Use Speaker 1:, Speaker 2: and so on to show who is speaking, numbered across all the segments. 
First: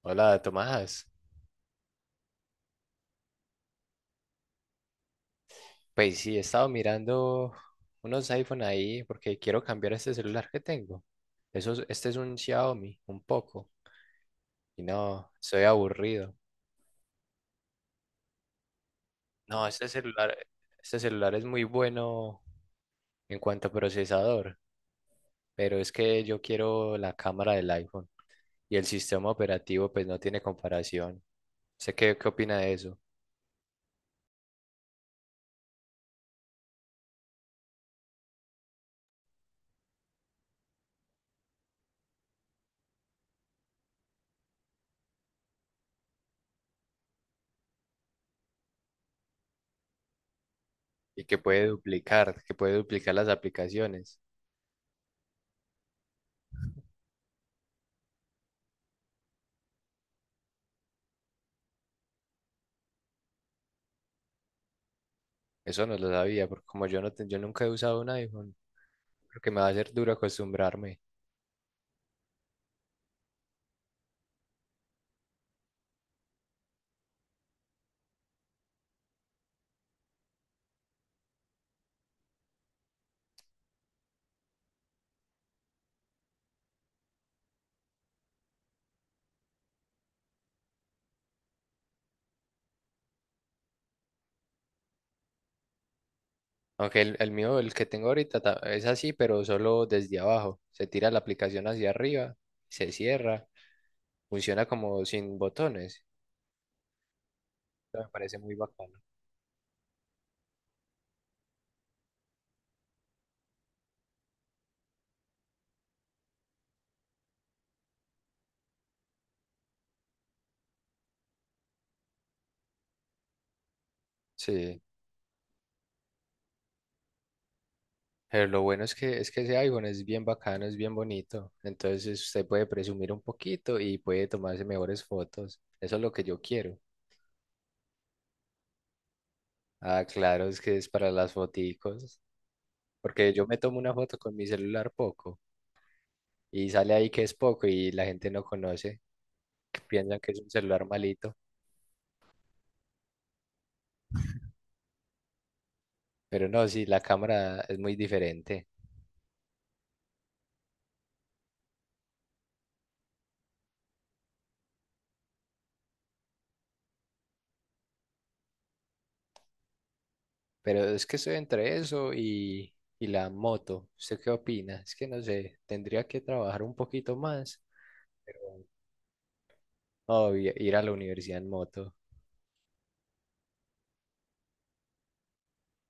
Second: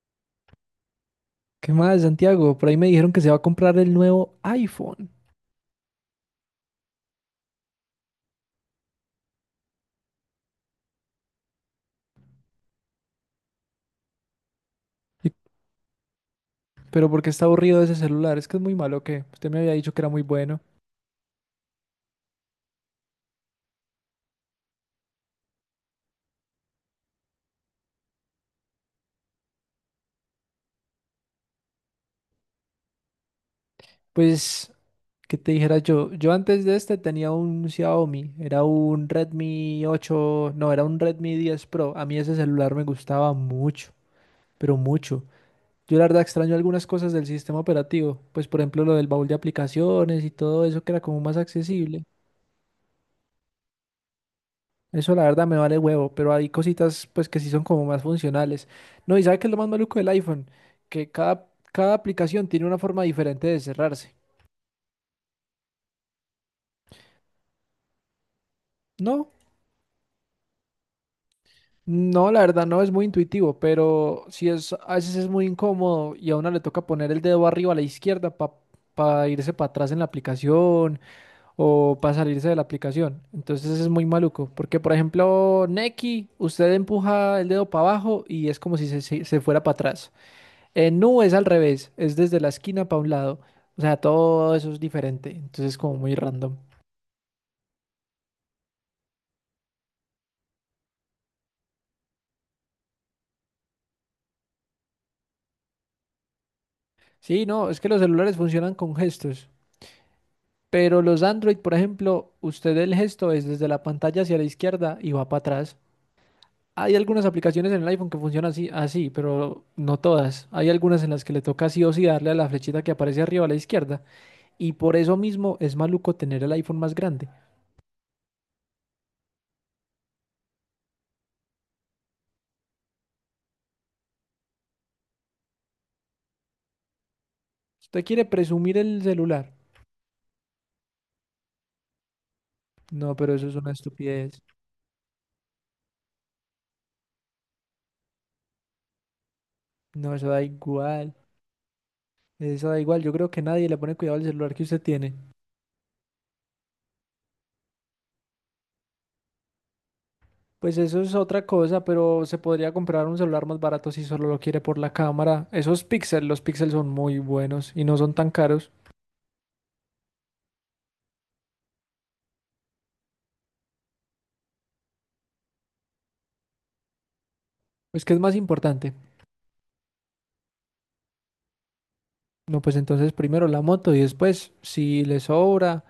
Speaker 1: Hola Tomás,
Speaker 2: ¿Qué más, Santiago? Por ahí me dijeron que se va a comprar el nuevo iPhone.
Speaker 1: pues sí, he estado mirando unos iPhone ahí porque quiero cambiar este celular que tengo. Eso, este es un Xiaomi, un poco. Y no,
Speaker 2: Y-
Speaker 1: soy aburrido.
Speaker 2: Pero ¿por qué está aburrido ese celular? Es que es muy malo, que usted me
Speaker 1: No,
Speaker 2: había
Speaker 1: este
Speaker 2: dicho que era muy
Speaker 1: celular,
Speaker 2: bueno.
Speaker 1: este celular es muy bueno en cuanto a procesador, pero es que yo quiero la cámara del iPhone, y el sistema operativo pues no tiene comparación. ¿Sé qué opina de eso?
Speaker 2: Pues, ¿qué te dijera yo? Yo antes de este tenía un Xiaomi, era un Redmi 8. No, era un Redmi 10 Pro. A mí ese celular me gustaba mucho, pero mucho. Yo la verdad extraño algunas cosas del sistema operativo, pues por ejemplo lo del baúl de aplicaciones y todo eso que era como
Speaker 1: Y
Speaker 2: más
Speaker 1: que puede
Speaker 2: accesible.
Speaker 1: duplicar, que puede duplicar las aplicaciones.
Speaker 2: Eso la verdad me vale huevo, pero hay cositas pues que sí son como más funcionales. No, ¿y sabe qué es lo más maluco del iPhone? Que cada aplicación tiene una forma diferente de cerrarse.
Speaker 1: Eso no lo sabía, porque como yo no te- yo nunca he usado un iPhone.
Speaker 2: No,
Speaker 1: Creo que me va a ser duro acostumbrarme.
Speaker 2: no, la verdad no es muy intuitivo, pero sí es, a veces es muy incómodo y a uno le toca poner el dedo arriba a la izquierda para irse para atrás en la aplicación o para salirse de la aplicación. Entonces es muy maluco, porque por ejemplo, Nequi, usted empuja el dedo para abajo y es como si se fuera para atrás. No, es al revés, es desde la esquina para un lado. O sea, todo eso es diferente, entonces es como muy random.
Speaker 1: Aunque el mío, el que tengo ahorita, es así, pero solo desde abajo. Se tira la aplicación hacia arriba, se cierra, funciona como sin botones.
Speaker 2: Sí, no, es que
Speaker 1: Eso
Speaker 2: los
Speaker 1: me
Speaker 2: celulares
Speaker 1: parece muy
Speaker 2: funcionan
Speaker 1: bacano.
Speaker 2: con gestos, pero los Android, por ejemplo, usted el gesto es desde la pantalla hacia la izquierda y va para atrás. Hay algunas aplicaciones en el iPhone que funcionan así, así, pero no todas. Hay algunas en las que le toca sí o sí darle a la flechita que aparece arriba a la izquierda, y
Speaker 1: Sí,
Speaker 2: por eso mismo es maluco tener el iPhone más grande.
Speaker 1: pero lo bueno es que ese iPhone es bien bacano, es bien bonito. Entonces usted puede presumir un poquito y puede tomarse mejores fotos. Eso es lo que yo quiero.
Speaker 2: ¿Usted quiere presumir el celular?
Speaker 1: Ah, claro, es que es para las foticos.
Speaker 2: No,
Speaker 1: Porque
Speaker 2: pero
Speaker 1: yo
Speaker 2: eso es
Speaker 1: me
Speaker 2: una
Speaker 1: tomo una foto con
Speaker 2: estupidez.
Speaker 1: mi celular poco, y sale ahí que es poco y la gente no conoce,
Speaker 2: No,
Speaker 1: piensan
Speaker 2: eso
Speaker 1: que es
Speaker 2: da
Speaker 1: un celular
Speaker 2: igual.
Speaker 1: malito.
Speaker 2: Eso da igual, yo creo que nadie le pone cuidado al celular que usted tiene.
Speaker 1: Pero no, sí, la cámara es muy diferente.
Speaker 2: Pues eso es otra cosa, pero se podría comprar un celular más barato si solo lo quiere por la cámara. Esos píxeles, los píxeles son muy buenos y no son tan caros.
Speaker 1: Pero es que estoy entre eso y la moto. ¿Usted qué opina? Es que no sé, tendría que trabajar un poquito más.
Speaker 2: Pues, ¿qué es más
Speaker 1: Pero
Speaker 2: importante?
Speaker 1: no, ir a la universidad en moto.
Speaker 2: No, pues entonces primero la moto y después, si le sobra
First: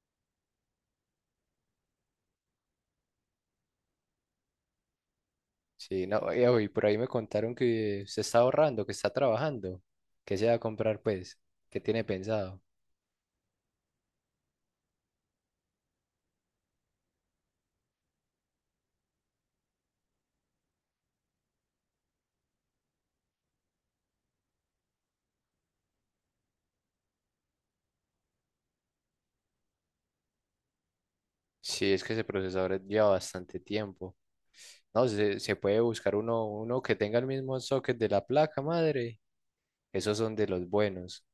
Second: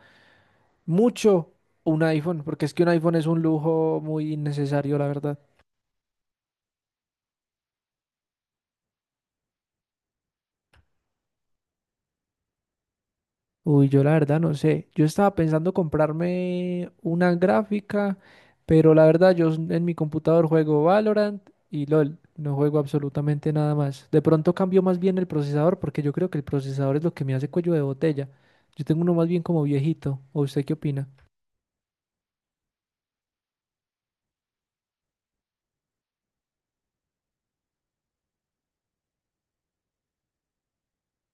Speaker 2: mucho, un iPhone, porque es que un iPhone es un lujo muy innecesario, la verdad.
Speaker 1: Sí, no, y uy, por ahí me contaron que se está ahorrando, que está trabajando. ¿Qué se va a comprar, pues? ¿Qué tiene pensado?
Speaker 2: Uy, yo la verdad no sé. Yo estaba pensando comprarme una gráfica, pero la verdad yo en mi computador juego Valorant y LOL. No juego absolutamente nada más. De pronto cambio más bien el procesador porque yo creo que el procesador es lo que me hace cuello de botella. Yo tengo uno más bien como viejito. ¿O usted qué opina?
Speaker 1: Sí, es que ese procesador lleva bastante tiempo. No, se puede buscar uno que tenga el mismo socket de la placa madre. Esos son de los buenos.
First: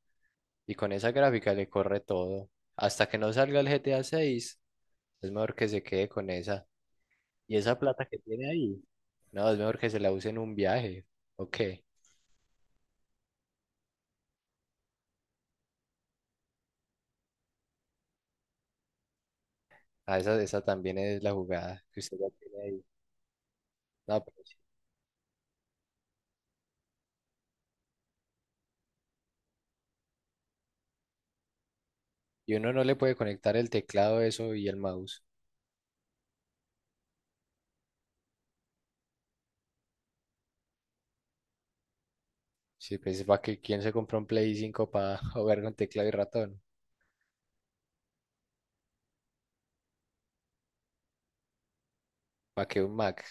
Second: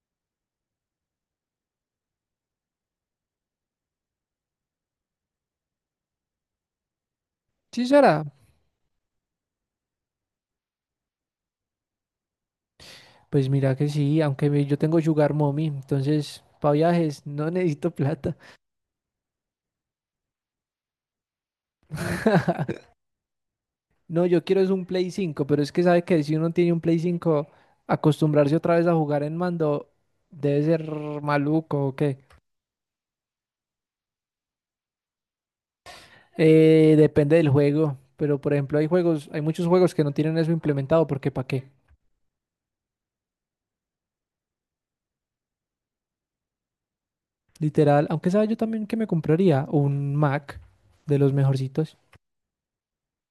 Speaker 1: Y con esa gráfica le corre todo. Hasta que no salga el GTA 6, es mejor que se quede con esa. Y esa
Speaker 2: Sí,
Speaker 1: plata que
Speaker 2: será.
Speaker 1: tiene ahí, no, es mejor que se la use en un viaje. Ok.
Speaker 2: Pues mira que sí, aunque yo tengo Sugar Mommy, entonces para viajes no necesito plata.
Speaker 1: Ah, esa también es la jugada que usted ya tiene ahí. No,
Speaker 2: No,
Speaker 1: pero
Speaker 2: yo
Speaker 1: sí.
Speaker 2: quiero es un Play 5, pero es que sabe que si uno tiene un Play 5 acostumbrarse otra vez a jugar en mando debe ser maluco o qué.
Speaker 1: Y uno no le puede conectar el teclado, eso y el mouse.
Speaker 2: Depende del juego, pero por ejemplo hay juegos, hay muchos juegos que no tienen eso implementado porque ¿para qué?
Speaker 1: Sí, pues para que quién se compró un Play 5 para jugar con teclado y ratón.
Speaker 2: Literal, aunque sabe yo también que me compraría un Mac de los mejorcitos.
Speaker 1: Para que un Mac.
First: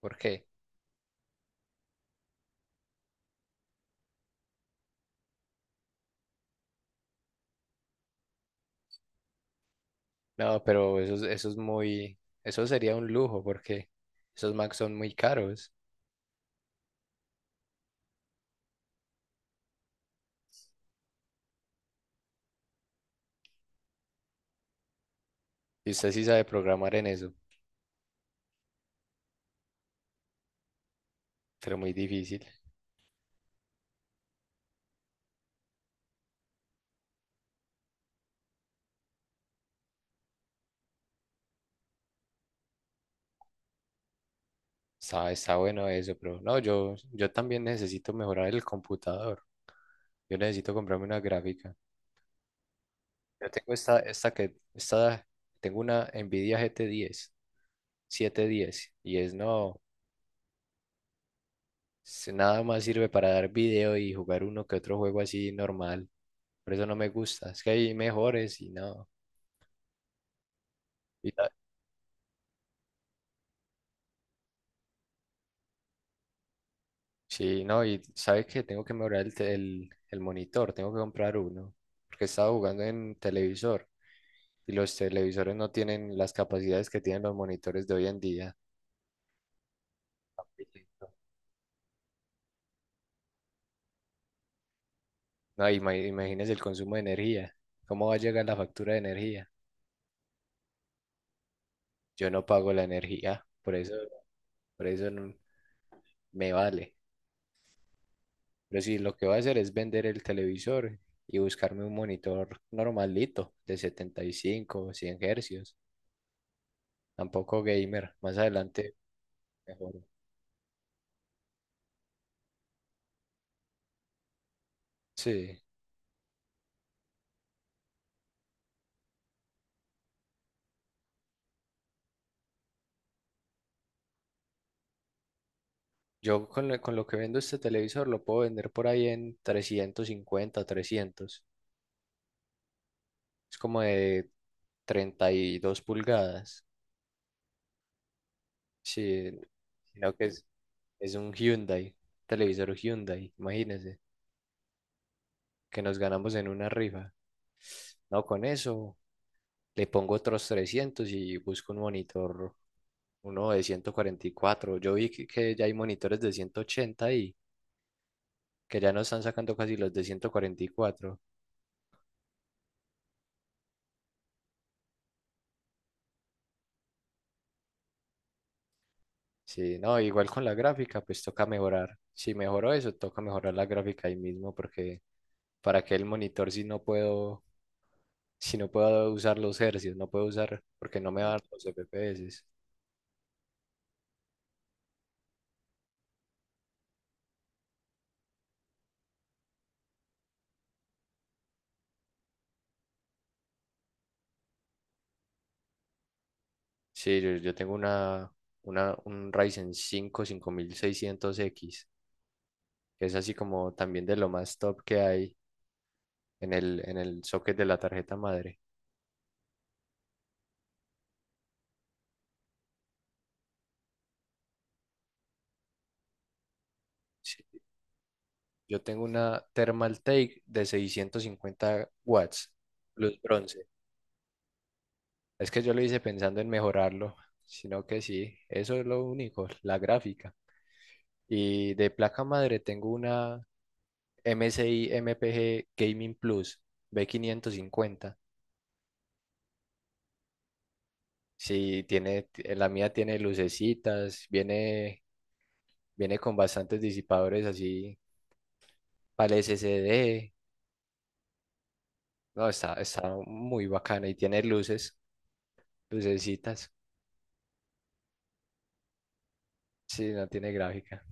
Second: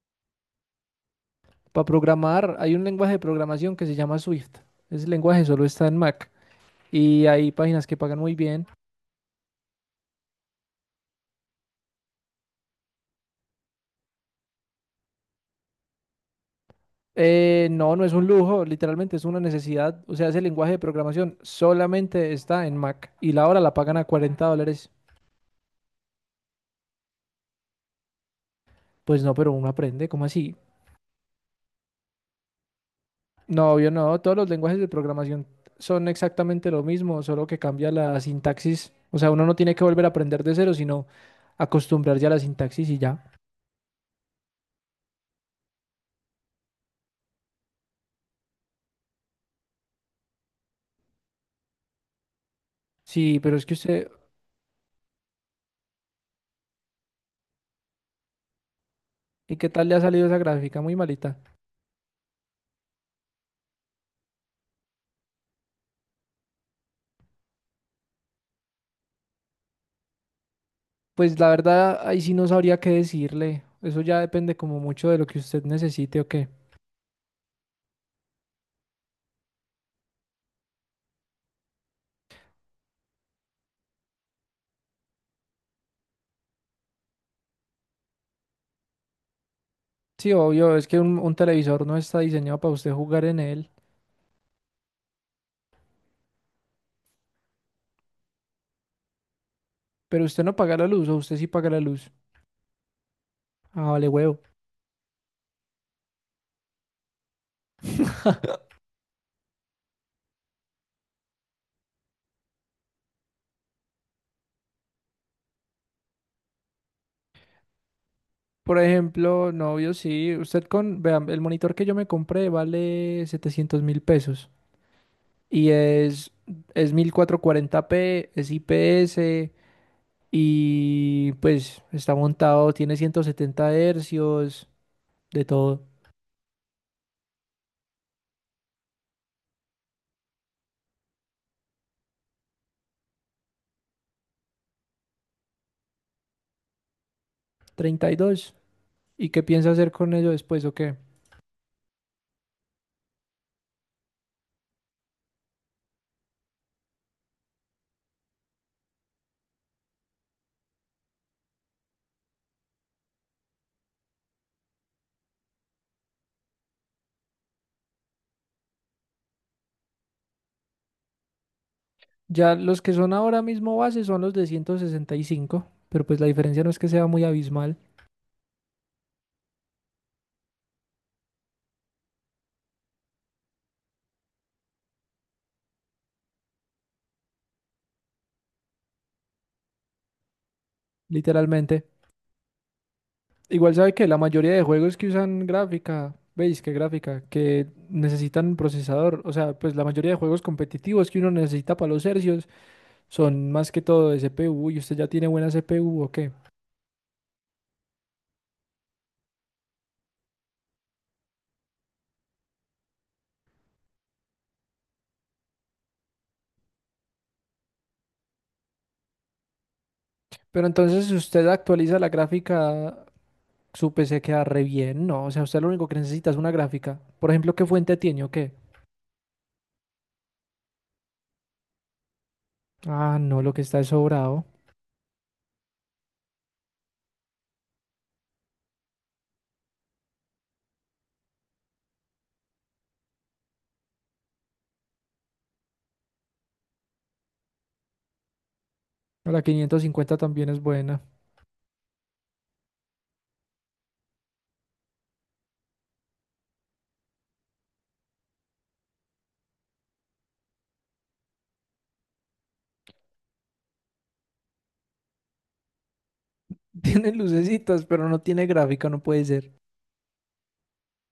Speaker 1: ¿Por qué?
Speaker 2: Para programar hay un lenguaje de programación que se llama Swift. Ese lenguaje solo está en Mac y hay páginas que pagan muy bien.
Speaker 1: No, pero eso, eso sería un lujo porque esos Macs son muy caros.
Speaker 2: No, no es un lujo, literalmente es una necesidad. O sea, ese lenguaje de programación solamente está en Mac y la hora la pagan a $40.
Speaker 1: Y usted sí sabe programar en eso,
Speaker 2: Pues no, pero uno aprende, ¿cómo así?
Speaker 1: pero muy difícil.
Speaker 2: No, obvio no, todos los lenguajes de programación son exactamente lo mismo, solo que cambia la sintaxis. O sea, uno no tiene que volver a aprender de cero, sino acostumbrarse a la sintaxis y ya.
Speaker 1: Está bueno eso, pero no, yo también necesito mejorar el computador. Yo necesito comprarme una gráfica.
Speaker 2: Sí,
Speaker 1: Yo
Speaker 2: pero es
Speaker 1: tengo
Speaker 2: que
Speaker 1: esta,
Speaker 2: usted,
Speaker 1: esta que, esta, tengo una Nvidia GT10, 710, y es
Speaker 2: ¿y qué
Speaker 1: no,
Speaker 2: tal le ha salido esa gráfica? Muy malita.
Speaker 1: es- nada más sirve para dar video y jugar uno que otro juego así normal. Por eso no me gusta. Es que hay mejores y no.
Speaker 2: Pues la verdad, ahí sí no sabría qué decirle. Eso ya depende como mucho de lo que usted necesite o qué.
Speaker 1: Sí, no, y sabes que tengo que mejorar el monitor, tengo que comprar uno, porque estaba jugando en televisor, y los televisores no tienen las capacidades que tienen los monitores de hoy en día.
Speaker 2: Sí, obvio, es que un televisor no está diseñado para usted jugar en él,
Speaker 1: No, imagínese el consumo de energía. ¿Cómo va a llegar la factura de energía?
Speaker 2: pero usted no paga la luz o usted sí paga la luz.
Speaker 1: Yo no pago la energía, por
Speaker 2: Ah,
Speaker 1: eso,
Speaker 2: vale, huevo.
Speaker 1: por eso no- me vale. Pero sí, lo que voy a hacer es vender el televisor y buscarme un monitor normalito de 75 o 100 hercios, tampoco gamer, más
Speaker 2: Por
Speaker 1: adelante
Speaker 2: ejemplo, no,
Speaker 1: mejor.
Speaker 2: obvio, sí, usted con, vean, el monitor que yo me compré vale 700.000 pesos
Speaker 1: Sí,
Speaker 2: y es 1440 p, es IPS y pues está montado, tiene 170 hercios, de todo,
Speaker 1: yo con lo que vendo este televisor lo puedo vender por ahí en 350, 300. Es como de 32 pulgadas.
Speaker 2: 32. ¿Y
Speaker 1: Sí,
Speaker 2: qué piensa hacer
Speaker 1: sino
Speaker 2: con
Speaker 1: que
Speaker 2: ello
Speaker 1: es,
Speaker 2: después o qué?
Speaker 1: es un Hyundai, televisor Hyundai, imagínese, que nos ganamos en una rifa. No, con eso le pongo otros 300 y busco un monitor, uno de 144. Yo vi que ya hay monitores de 180, y que ya no están sacando casi los de 144.
Speaker 2: Ya los que son ahora mismo base son los de 165, pero pues la diferencia no es que sea muy abismal,
Speaker 1: Sí, no, igual con la gráfica, pues toca mejorar. Si mejoro eso, toca mejorar la gráfica ahí mismo, porque para que el monitor si no puedo usar los hercios, no puedo usar, porque no me dan los
Speaker 2: literalmente.
Speaker 1: FPS.
Speaker 2: Igual sabe que la mayoría de juegos que usan gráfica, ¿veis qué gráfica? Que necesitan procesador, o sea, pues la mayoría de juegos competitivos que uno necesita para los hercios son más que todo de CPU y usted ya tiene buena CPU o qué.
Speaker 1: Sí, yo tengo un Ryzen 5 5600X, que es así como también de lo más top que hay en el socket de la tarjeta madre.
Speaker 2: Pero entonces si usted actualiza la gráfica, su PC queda re bien, ¿no? O sea, usted lo único que necesita es una gráfica. Por
Speaker 1: Sí,
Speaker 2: ejemplo, ¿qué fuente tiene o qué?
Speaker 1: yo tengo una Thermaltake de 650 W watts,
Speaker 2: Ah,
Speaker 1: luz
Speaker 2: no, lo que
Speaker 1: bronce.
Speaker 2: está es sobrado.
Speaker 1: Es que yo lo hice pensando en mejorarlo, sino que sí, eso es lo único, la gráfica. Y de placa madre tengo una MSI MPG Gaming Plus B550.
Speaker 2: No, la 550 también es buena.
Speaker 1: Sí, tiene, la mía tiene lucecitas, viene con bastantes disipadores así para el SSD. No, está muy bacana y tiene luces, lucecitas.
Speaker 2: Tiene lucecitas, pero no tiene gráfica, no puede ser.
Speaker 1: Sí, no tiene gráfica.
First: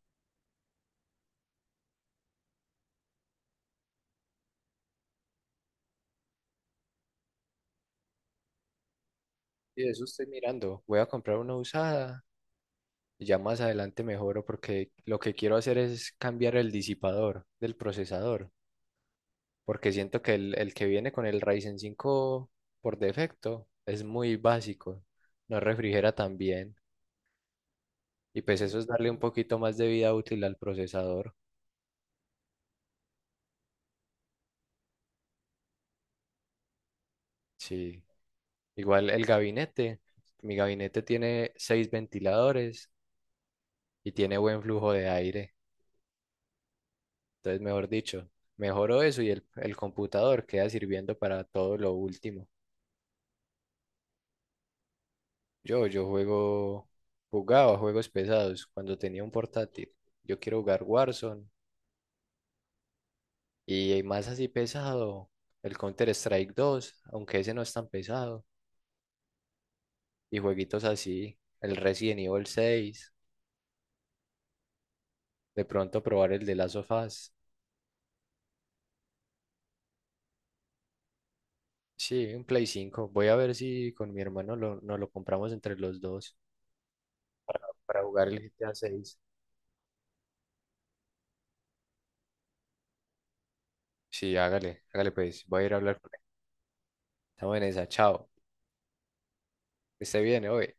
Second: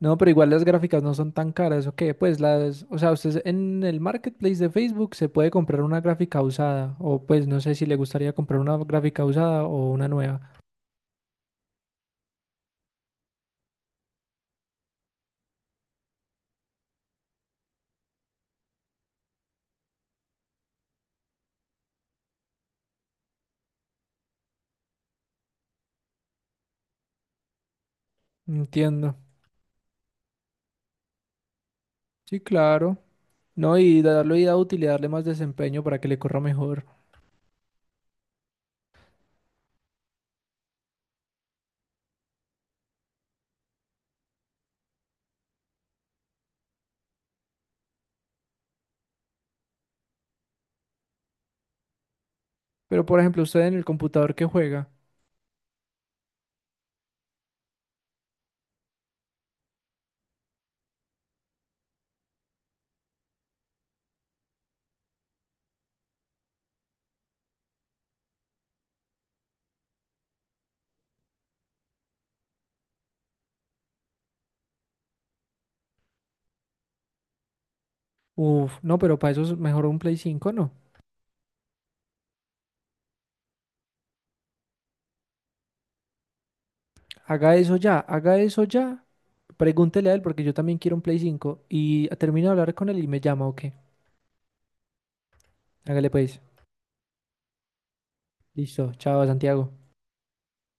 Speaker 2: No, pero igual las gráficas no son tan caras, ¿o qué? Pues las, o sea, usted en el marketplace de Facebook se puede comprar una gráfica usada, o pues no sé si le gustaría comprar una gráfica usada
Speaker 1: Y
Speaker 2: o
Speaker 1: de eso
Speaker 2: una
Speaker 1: estoy
Speaker 2: nueva.
Speaker 1: mirando. Voy a comprar una usada. Ya más adelante mejoro, porque lo que quiero hacer es cambiar el disipador del procesador, porque siento que el que viene con el Ryzen 5 por defecto es muy básico, no refrigera tan bien, y pues eso es darle
Speaker 2: Entiendo.
Speaker 1: un poquito más de vida útil al procesador.
Speaker 2: Sí, claro. No, y darle vida útil y darle más desempeño para que le corra mejor.
Speaker 1: Sí, igual el gabinete, mi gabinete tiene seis ventiladores y tiene buen flujo de aire, entonces mejor dicho, mejoro eso y el computador queda sirviendo para todo lo último.
Speaker 2: Pero por ejemplo, usted en el computador que juega.
Speaker 1: Yo jugaba juegos pesados cuando tenía un portátil. Yo quiero jugar Warzone y más así pesado, el Counter-Strike 2, aunque ese no es tan pesado. Y jueguitos así, el Resident Evil 6, de pronto probar el de Last of Us.
Speaker 2: Uf, no, pero para eso es mejor un Play 5, ¿no?
Speaker 1: Sí, un Play 5. Voy a ver si con mi hermano nos lo compramos entre los dos
Speaker 2: Haga eso ya,
Speaker 1: para jugar el
Speaker 2: haga eso
Speaker 1: GTA
Speaker 2: ya.
Speaker 1: 6.
Speaker 2: Pregúntele a él porque yo también quiero un Play 5 y termino de hablar con él y me llama, ¿o qué?
Speaker 1: Sí, hágale, hágale pues. Voy a ir a hablar
Speaker 2: Hágale
Speaker 1: con él.
Speaker 2: pues.
Speaker 1: Estamos en esa, chao.
Speaker 2: Listo. Chao, Santiago.
Speaker 1: Que esté bien, hoy.